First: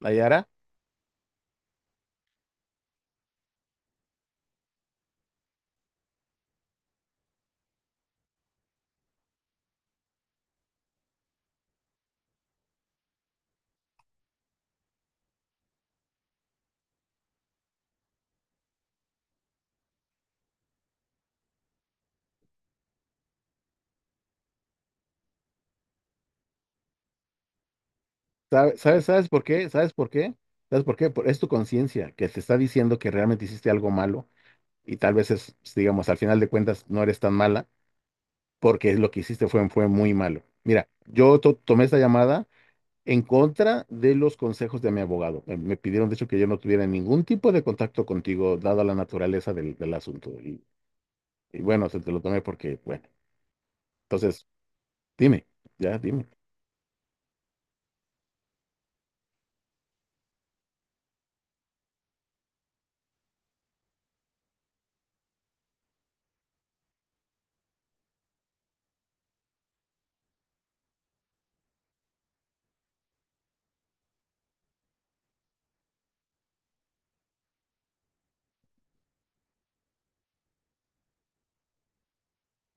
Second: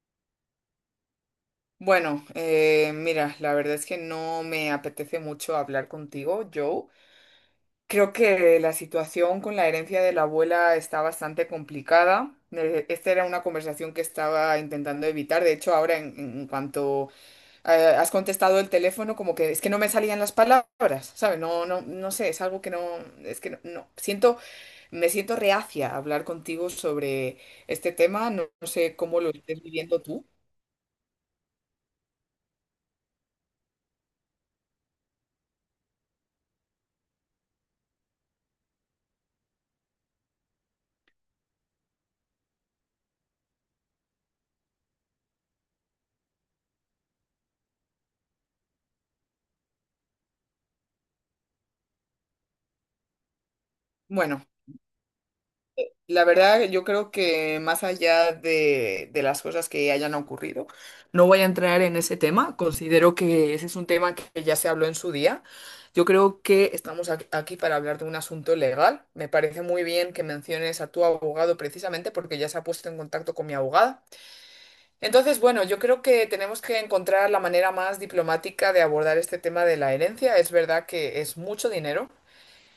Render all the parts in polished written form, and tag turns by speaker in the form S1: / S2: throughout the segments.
S1: Nayara,
S2: Bueno, mira, la verdad es que no me apetece mucho hablar contigo, Joe. Creo que la situación con la herencia de la abuela está bastante complicada. Esta era una conversación que estaba intentando evitar. De hecho, ahora en cuanto eh, has contestado el teléfono, como que es que no me salían las palabras, ¿sabes? No, no sé, es algo que no, es que no, no. Siento, me siento reacia a hablar contigo sobre este tema. No, no
S1: ¿sabe-
S2: sé
S1: ¿sabes,
S2: cómo
S1: sabes
S2: lo
S1: por
S2: estés
S1: qué? ¿Sabes
S2: viviendo
S1: por
S2: tú.
S1: qué? ¿Sabes por qué? Es tu conciencia que te está diciendo que realmente hiciste algo malo y tal vez es, digamos, al final de cuentas no eres tan mala porque lo que hiciste fue muy malo. Mira, yo tomé esta llamada en contra de los consejos de mi abogado. Me pidieron, de hecho, que yo no tuviera ningún tipo de contacto contigo, dada la naturaleza del asunto. Y bueno, se te lo tomé porque, bueno,
S2: Bueno.
S1: entonces, dime, ya,
S2: La
S1: dime.
S2: verdad, yo creo que más allá de las cosas que hayan ocurrido, no voy a entrar en ese tema. Considero que ese es un tema que ya se habló en su día. Yo creo que estamos aquí para hablar de un asunto legal. Me parece muy bien que menciones a tu abogado precisamente porque ya se ha puesto en contacto con mi abogada. Entonces, bueno, yo creo que tenemos que encontrar la manera más diplomática de abordar este tema de la herencia. Es verdad que es mucho dinero.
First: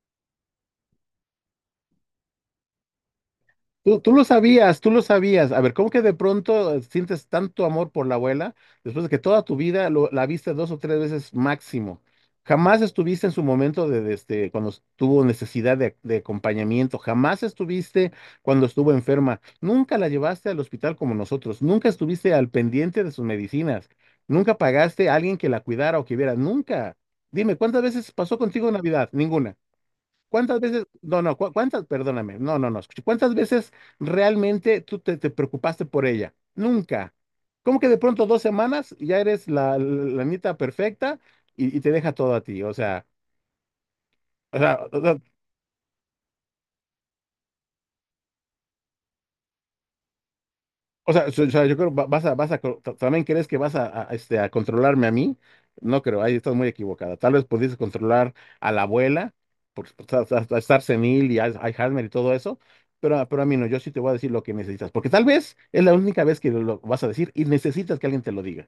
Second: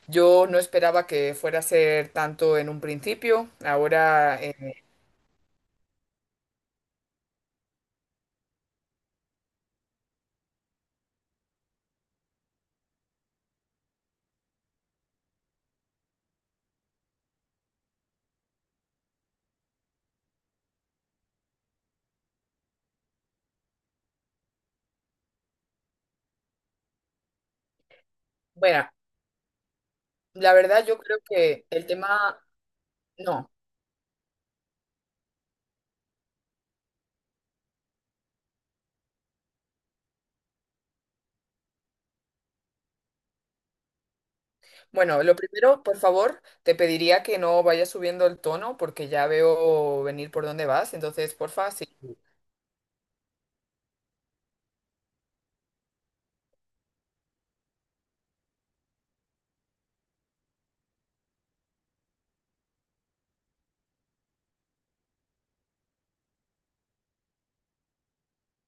S2: Yo no esperaba que fuera a ser tanto en un principio.
S1: Tú lo
S2: Ahora,
S1: sabías, tú lo sabías. A ver, ¿cómo que de pronto sientes tanto amor por la abuela después de que toda tu vida la viste dos o tres veces máximo? Jamás estuviste en su momento cuando tuvo necesidad de acompañamiento, jamás estuviste cuando estuvo enferma, nunca la llevaste al hospital como nosotros, nunca estuviste al pendiente de sus medicinas, nunca pagaste a alguien que la cuidara o que viera, nunca. Dime, ¿cuántas veces pasó contigo
S2: bueno,
S1: Navidad? Ninguna.
S2: la
S1: ¿Cuántas veces,
S2: verdad yo creo
S1: no, no,
S2: que
S1: cuántas,
S2: el
S1: perdóname,
S2: tema,
S1: no, no, no, escuché, ¿cuántas
S2: no.
S1: veces realmente tú te preocupaste por ella? Nunca. ¿Cómo que de pronto 2 semanas y ya eres la nita perfecta y te deja todo a ti? O sea, o sea, o sea,
S2: Bueno, lo primero, por favor, te pediría que no vayas subiendo el tono porque ya veo venir por dónde vas.
S1: O sea,
S2: Entonces,
S1: so- o sea,
S2: porfa,
S1: yo
S2: si
S1: creo vas a, también crees que vas a, a controlarme a mí. No creo, ahí estás muy equivocada. Tal vez pudieses controlar a la abuela por estar senil y Alzheimer y todo eso, pero, pero a mí no, yo sí te voy a decir lo que necesitas, porque tal vez es la única vez que lo vas a decir y necesitas que alguien te lo diga.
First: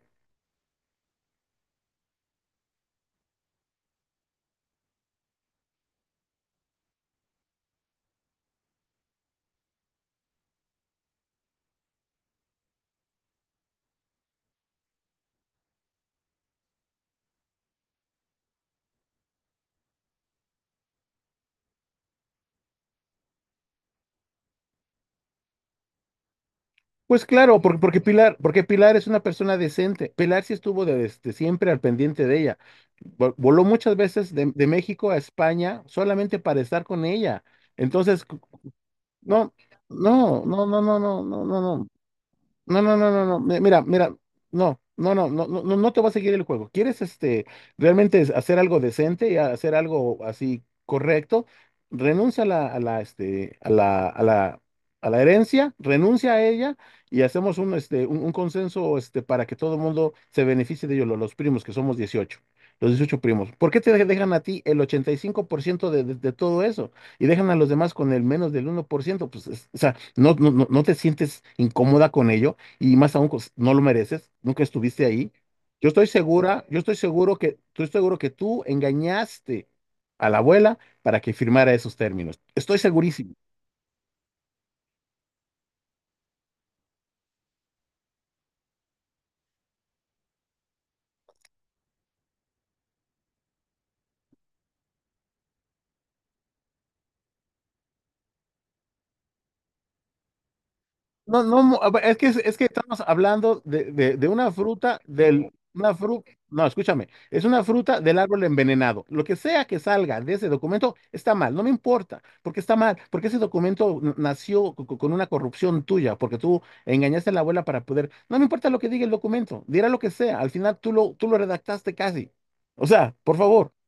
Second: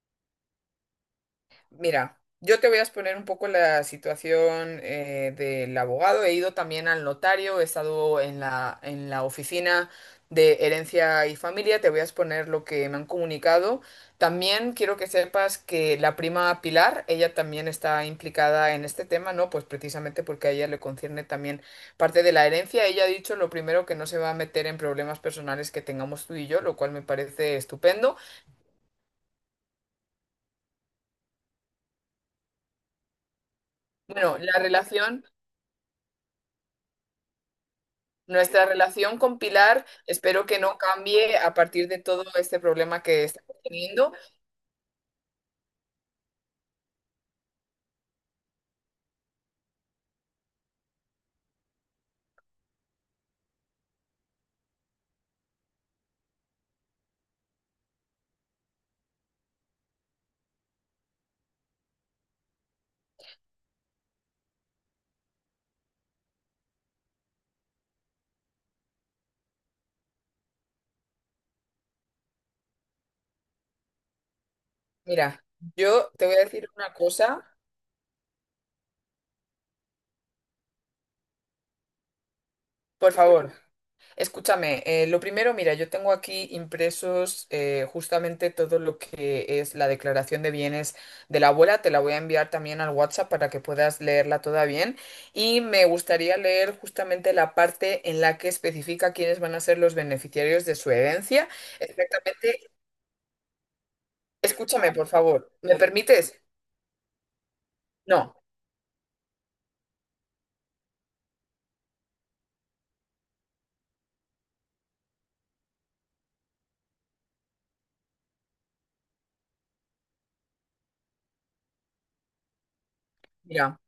S2: mira, yo te voy a exponer un poco la situación del abogado. He ido también al notario, he estado en en la oficina de herencia y familia. Te voy a exponer lo que me han comunicado. También quiero que sepas que la prima Pilar, ella también está implicada en este tema, ¿no? Pues precisamente porque a ella le concierne también parte de la herencia. Ella ha dicho lo primero que no se va a meter en problemas personales que tengamos tú y yo, lo cual me
S1: Pues
S2: parece
S1: claro,
S2: estupendo.
S1: Porque Pilar es una persona decente. Pilar sí estuvo desde siempre al pendiente de ella. Voló muchas veces
S2: Bueno,
S1: de,
S2: la
S1: de México a
S2: relación...
S1: España solamente para estar con ella. Entonces,
S2: Nuestra relación con
S1: no,
S2: Pilar
S1: no,
S2: espero que
S1: no,
S2: no
S1: no, no, no,
S2: cambie
S1: no,
S2: a
S1: no, no.
S2: partir de todo este
S1: No, no,
S2: problema
S1: no,
S2: que
S1: no, no.
S2: estamos
S1: Mira,
S2: teniendo.
S1: mira, no, no, no, no, no, no no te va a seguir el juego. ¿Quieres este realmente hacer algo decente y hacer algo así correcto? Renuncia a la herencia, renuncia a ella y hacemos un consenso para que todo el mundo se beneficie de ello, los primos, que somos 18, los 18 primos. ¿Por qué te dejan a ti el 85% de todo eso y dejan a los demás con el menos del 1%? Pues, o sea, no, no te sientes incómoda con ello y más aún pues, no lo mereces, nunca estuviste ahí.
S2: Mira,
S1: Yo estoy
S2: yo te voy a
S1: segura,
S2: decir
S1: yo
S2: una
S1: estoy seguro
S2: cosa,
S1: que tú engañaste a la abuela para que firmara esos términos. Estoy
S2: por
S1: segurísimo.
S2: favor, escúchame. Lo primero, mira, yo tengo aquí impresos justamente todo lo que es la declaración de bienes de la abuela. Te la voy a enviar también al WhatsApp para que puedas leerla toda bien. Y me gustaría leer justamente la parte en la que especifica quiénes van a ser los beneficiarios de su
S1: No,
S2: herencia.
S1: no, a ver, es que
S2: Exactamente.
S1: estamos hablando de una
S2: Escúchame,
S1: fruta,
S2: por favor. ¿Me
S1: una fruta,
S2: permites?
S1: no, escúchame, es una fruta del
S2: No.
S1: árbol envenenado. Lo que sea que salga de ese documento está mal, no me importa, porque está mal, porque ese documento nació con una corrupción tuya, porque tú engañaste a la abuela para poder, no me importa lo que diga el documento, dirá lo que sea, al final tú lo redactaste casi. O sea, por favor.
S2: Mira,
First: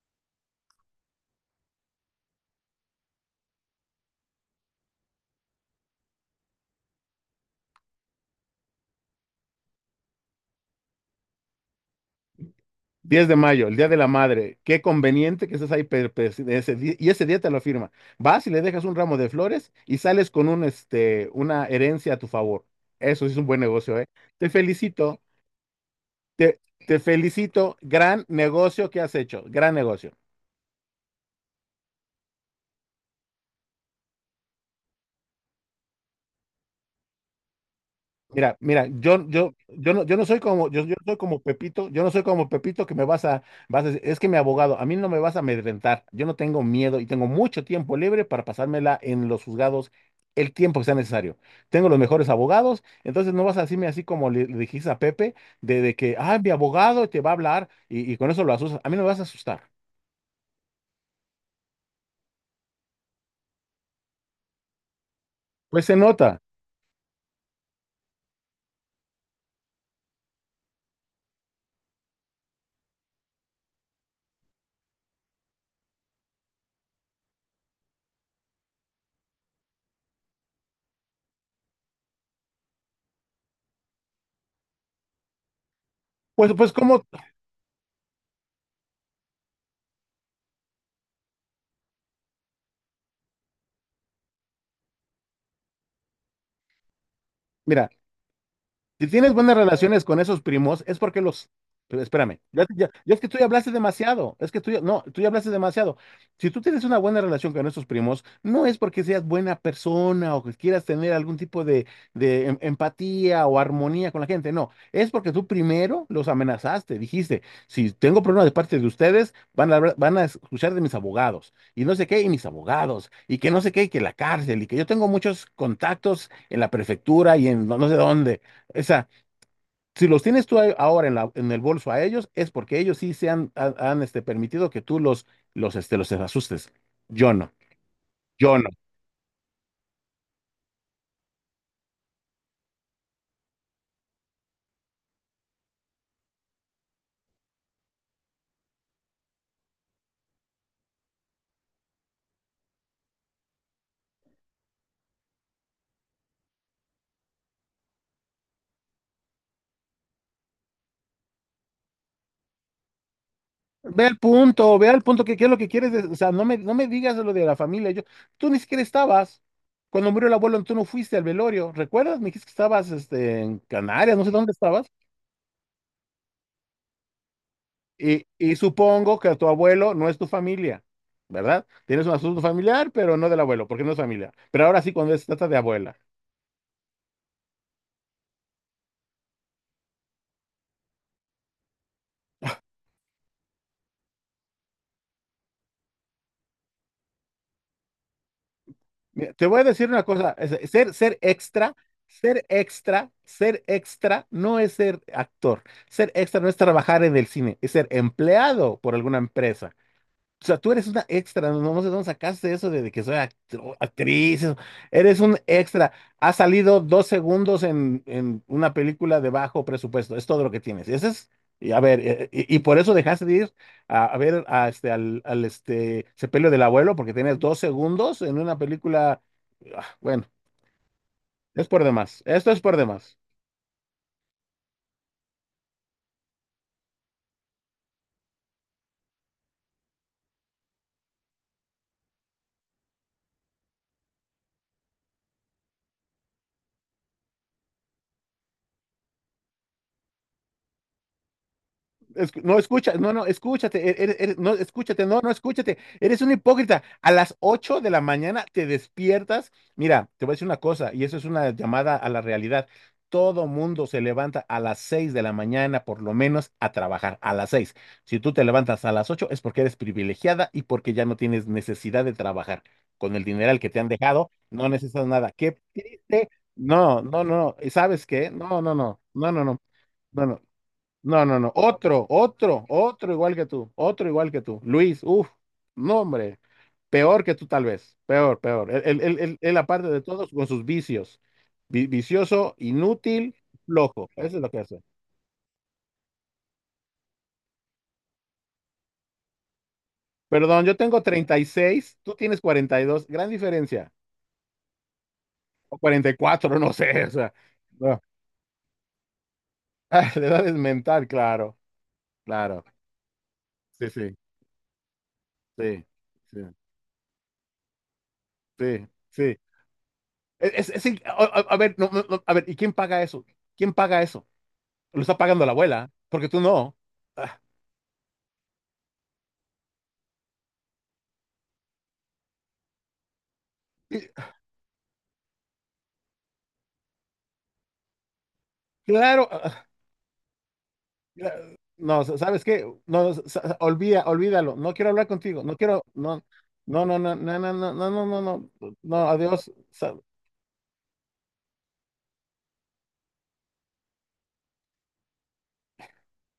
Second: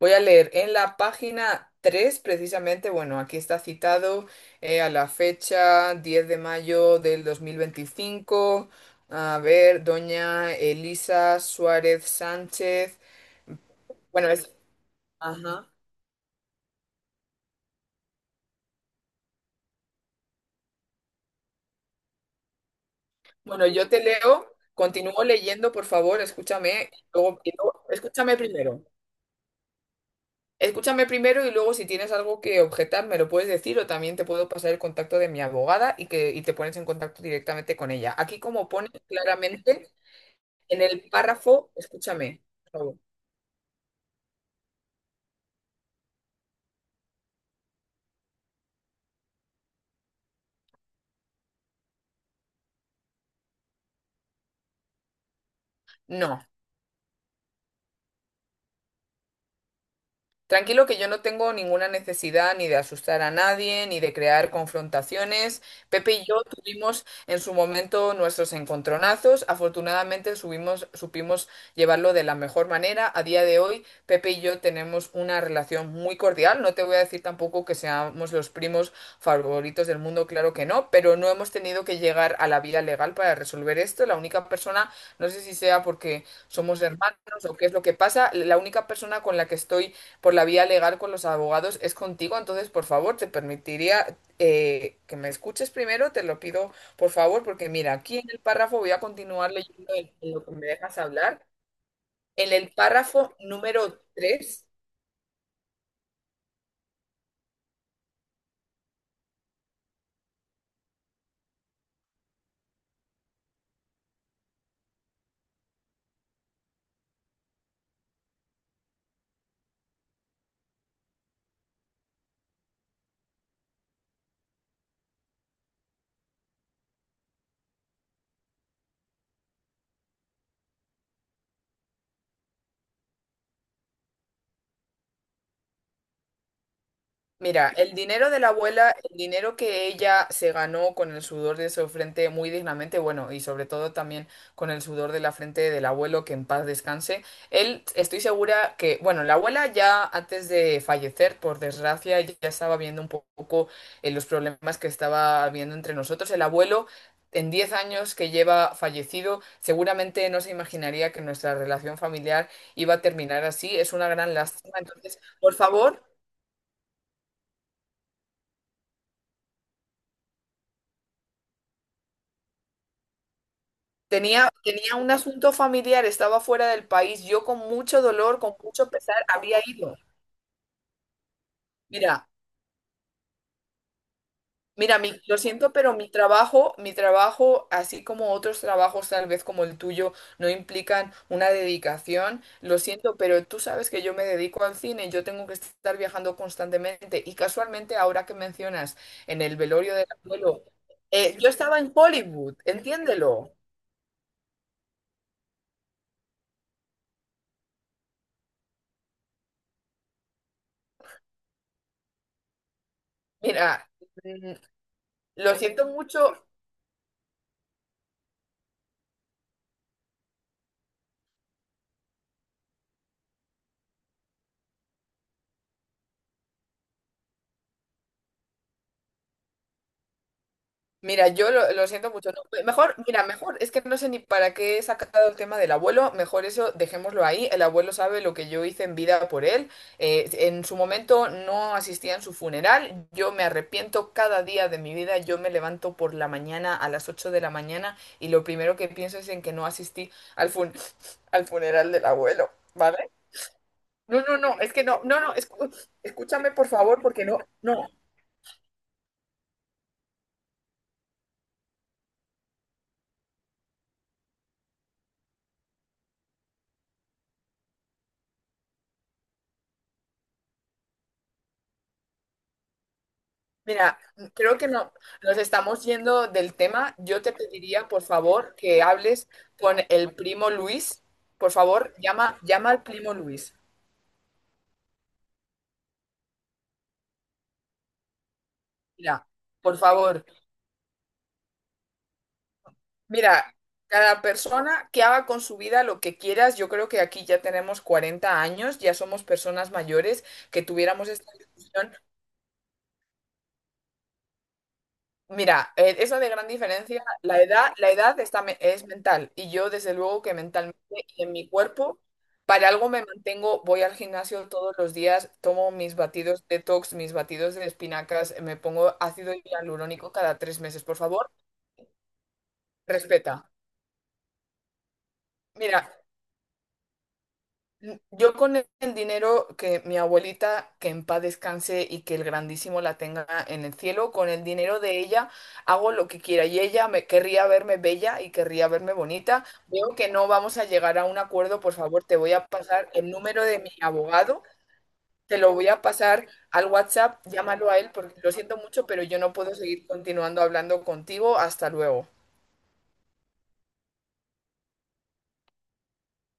S2: voy a leer en la página 3, precisamente, bueno, aquí está citado a la fecha 10 de mayo de 2025. A ver, doña Elisa Suárez Sánchez.
S1: 10 de mayo, el Día de la
S2: Bueno, es...
S1: Madre. Qué conveniente que estés
S2: Ajá.
S1: ahí, per- per- ese di- y ese día te lo firma. Vas y le dejas un ramo de flores y sales con una herencia a tu favor. Eso sí es un buen
S2: Bueno, yo
S1: negocio,
S2: te
S1: ¿eh? Te
S2: leo,
S1: felicito,
S2: continúo leyendo, por favor,
S1: te,
S2: escúchame.
S1: te felicito. Gran
S2: Escúchame primero.
S1: negocio que has hecho, gran negocio.
S2: Escúchame primero y luego si tienes algo que objetar me lo puedes decir o también te puedo pasar el contacto de mi abogada y que te pones en contacto directamente con ella. Aquí
S1: Mira,
S2: como
S1: mira,
S2: pone claramente
S1: yo no soy como,
S2: en
S1: yo
S2: el
S1: soy como
S2: párrafo,
S1: Pepito, yo no soy
S2: escúchame,
S1: como
S2: por
S1: Pepito que
S2: favor.
S1: me vas a decir, es que mi abogado, a mí no me vas a amedrentar, yo no tengo miedo y tengo mucho tiempo libre para pasármela en los juzgados el tiempo que sea necesario. Tengo los mejores abogados, entonces no vas a decirme así como le dijiste a Pepe, de que, ah,
S2: No.
S1: mi abogado te va a hablar y con eso lo asustas, a mí no me vas a asustar.
S2: Tranquilo que yo no tengo ninguna necesidad ni de asustar a nadie, ni de crear confrontaciones.
S1: Pues se
S2: Pepe y
S1: nota.
S2: yo tuvimos en su momento nuestros encontronazos. Afortunadamente supimos llevarlo de la mejor manera. A día de hoy, Pepe y yo tenemos una relación muy cordial. No te voy a decir tampoco que seamos los primos favoritos del mundo, claro que no, pero no hemos tenido que llegar a la vía legal para resolver esto. La única persona, no sé si sea porque
S1: Pues,
S2: somos
S1: ¿cómo?
S2: hermanos o qué es lo que pasa, la única persona con la que estoy por la vía legal con los abogados es contigo, entonces por favor te permitiría que me escuches primero, te lo pido por favor, porque
S1: Mira.
S2: mira, aquí en el párrafo voy a
S1: Si tienes
S2: continuar
S1: buenas
S2: leyendo
S1: relaciones con
S2: en
S1: esos
S2: lo que me
S1: primos, es
S2: dejas
S1: porque
S2: hablar.
S1: los... pero espérame,
S2: En
S1: ya,
S2: el
S1: ya- ya es que
S2: párrafo
S1: tú ya hablaste
S2: número
S1: demasiado, es que
S2: tres
S1: tú ya, no, tú ya hablaste demasiado. Si tú tienes una buena relación con esos primos, no es porque seas buena persona o que quieras tener algún tipo de empatía o armonía con la gente, no, es porque tú primero los amenazaste, dijiste, si tengo problemas de parte de ustedes, van a escuchar de mis abogados y no sé qué, y mis abogados, y que no sé qué, y que la cárcel, y que yo tengo muchos contactos en la prefectura y en no sé dónde. O sea, si los tienes tú ahí ahora en la, en el bolso a ellos, es porque ellos sí se han, permitido que tú los asustes. Yo no,
S2: Mira, el dinero de la
S1: yo no.
S2: abuela, el dinero que ella se ganó con el sudor de su frente muy dignamente, bueno, y sobre todo también con el sudor de la frente del abuelo, que en paz descanse. Él, estoy segura que, bueno, la abuela ya antes de fallecer, por desgracia, ya estaba viendo un poco los problemas que estaba habiendo entre nosotros. El abuelo, en 10 años que lleva fallecido, seguramente no se imaginaría que nuestra relación familiar iba a terminar así. Es una gran lástima.
S1: Ve al
S2: Entonces,
S1: punto que qué es
S2: por
S1: lo que quieres.
S2: favor.
S1: O sea, no me digas lo de la familia. Yo, tú ni siquiera estabas. Cuando murió el abuelo, tú no fuiste al velorio. ¿Recuerdas? Me dijiste que estabas, este, en Canarias, no sé dónde estabas.
S2: Tenía un asunto familiar, estaba fuera del país. Yo con mucho
S1: Y,
S2: dolor, con
S1: y
S2: mucho
S1: supongo
S2: pesar,
S1: que tu
S2: había
S1: abuelo
S2: ido.
S1: no es tu familia, ¿verdad? Tienes un
S2: Mira,
S1: asunto familiar, pero no del abuelo, porque no es familia. Pero ahora sí,
S2: mira,
S1: cuando se
S2: lo
S1: trata de
S2: siento, pero
S1: abuela.
S2: mi trabajo, así como otros trabajos, tal vez como el tuyo, no implican una dedicación. Lo siento, pero tú sabes que yo me dedico al cine, yo tengo que estar viajando constantemente. Y casualmente, ahora que mencionas
S1: Mira,
S2: en
S1: te
S2: el
S1: voy a decir
S2: velorio
S1: una
S2: del
S1: cosa,
S2: abuelo,
S1: ser
S2: yo
S1: extra,
S2: estaba en
S1: ser
S2: Hollywood,
S1: extra,
S2: entiéndelo.
S1: ser extra no es ser actor, ser extra no es trabajar en el cine, es ser empleado por alguna empresa. O sea, tú eres una extra, no, no sé dónde sacaste eso de que soy
S2: Mira,
S1: actriz,
S2: mm,
S1: eso. Eres un
S2: lo siento
S1: extra. Has
S2: mucho.
S1: salido 2 segundos en una película de bajo presupuesto, es todo lo que tienes. Ese es, y a ver, y por eso dejaste de ir a ver al sepelio del abuelo, porque tienes 2 segundos en una película. Ah, bueno,
S2: Mira, yo
S1: es por
S2: lo siento
S1: demás,
S2: mucho. No,
S1: esto es por
S2: mejor,
S1: demás.
S2: mira, mejor, es que no sé ni para qué he sacado el tema del abuelo, mejor eso dejémoslo ahí. El abuelo sabe lo que yo hice en vida por él. En su momento no asistía en su funeral. Yo me arrepiento cada día de mi vida. Yo me levanto por la mañana a las 8 de la mañana y lo primero que pienso es en que no asistí al al funeral del abuelo,
S1: No, escucha, no,
S2: ¿vale?
S1: no, escúchate,
S2: No,
S1: no,
S2: no, es que
S1: escúchate,
S2: no,
S1: no, no, escúchate, eres un
S2: escúchame por
S1: hipócrita.
S2: favor,
S1: A
S2: porque
S1: las
S2: no,
S1: 8
S2: no.
S1: de la mañana te despiertas. Mira, te voy a decir una cosa, y eso es una llamada a la realidad. Todo mundo se levanta a las 6 de la mañana, por lo menos, a trabajar, a las 6 si tú te levantas a las 8 es porque eres privilegiada y porque ya no tienes necesidad de trabajar. Con el dineral que te han
S2: Mira,
S1: dejado,
S2: creo
S1: no
S2: que no,
S1: necesitas nada.
S2: nos
S1: Qué
S2: estamos yendo
S1: triste.
S2: del tema.
S1: No,
S2: Yo
S1: no,
S2: te
S1: no, ¿y
S2: pediría, por
S1: sabes qué?
S2: favor,
S1: No, no,
S2: que
S1: no,
S2: hables
S1: no, no, no,
S2: con el
S1: no, no.
S2: primo Luis.
S1: No, no,
S2: Por
S1: no.
S2: favor,
S1: Otro, otro,
S2: llama al
S1: otro
S2: primo
S1: igual que
S2: Luis.
S1: tú. Otro igual que tú. Luis, uff, no, hombre. Peor que tú, tal vez. Peor, peor.
S2: Mira,
S1: Él,
S2: por
S1: aparte de
S2: favor,
S1: todos, con sus vicios. Vicioso, inútil,
S2: mira,
S1: flojo.
S2: cada
S1: Eso es lo que hace.
S2: persona que haga con su vida lo que quieras, yo creo que aquí ya tenemos 40 años, ya somos personas mayores, que
S1: Perdón, yo tengo
S2: tuviéramos esta
S1: treinta y
S2: discusión.
S1: seis, tú tienes 42, gran diferencia.
S2: Mira,
S1: O cuarenta y
S2: eso de gran
S1: cuatro, no
S2: diferencia,
S1: sé. O sea,
S2: la
S1: no.
S2: edad está, es mental y yo desde
S1: Ah,
S2: luego
S1: la
S2: que
S1: edad es
S2: mentalmente
S1: mental,
S2: y en mi
S1: claro.
S2: cuerpo,
S1: Claro.
S2: para algo me mantengo, voy
S1: Sí,
S2: al
S1: sí,
S2: gimnasio todos los días, tomo
S1: sí,
S2: mis
S1: sí,
S2: batidos detox, mis batidos de espinacas, me
S1: sí,
S2: pongo ácido
S1: sí.
S2: hialurónico cada tres meses,
S1: Es
S2: por
S1: in-
S2: favor,
S1: a- A ver, no, no, no, a ver, ¿y quién paga eso?
S2: respeta.
S1: ¿Quién paga eso? Lo está pagando la
S2: Mira,
S1: abuela, porque tú no. Ah,
S2: yo con el dinero que mi abuelita, que en paz descanse y que el grandísimo la tenga en el
S1: y-
S2: cielo, con el dinero de ella hago lo que quiera y ella me querría verme bella y querría verme
S1: claro.
S2: bonita. Veo que no vamos a llegar a un acuerdo, por favor,
S1: No,
S2: te voy
S1: ¿sabes
S2: a
S1: qué?
S2: pasar
S1: No,
S2: el
S1: no,
S2: número de mi
S1: olvida,
S2: abogado,
S1: olvídalo. No quiero hablar
S2: te
S1: contigo.
S2: lo
S1: No
S2: voy a
S1: quiero. No,
S2: pasar al
S1: no, no, no,
S2: WhatsApp,
S1: no, no,
S2: llámalo
S1: no,
S2: a él
S1: no, no,
S2: porque
S1: no,
S2: lo siento
S1: no.
S2: mucho,
S1: No,
S2: pero yo no
S1: adiós.
S2: puedo seguir continuando hablando contigo. Hasta luego.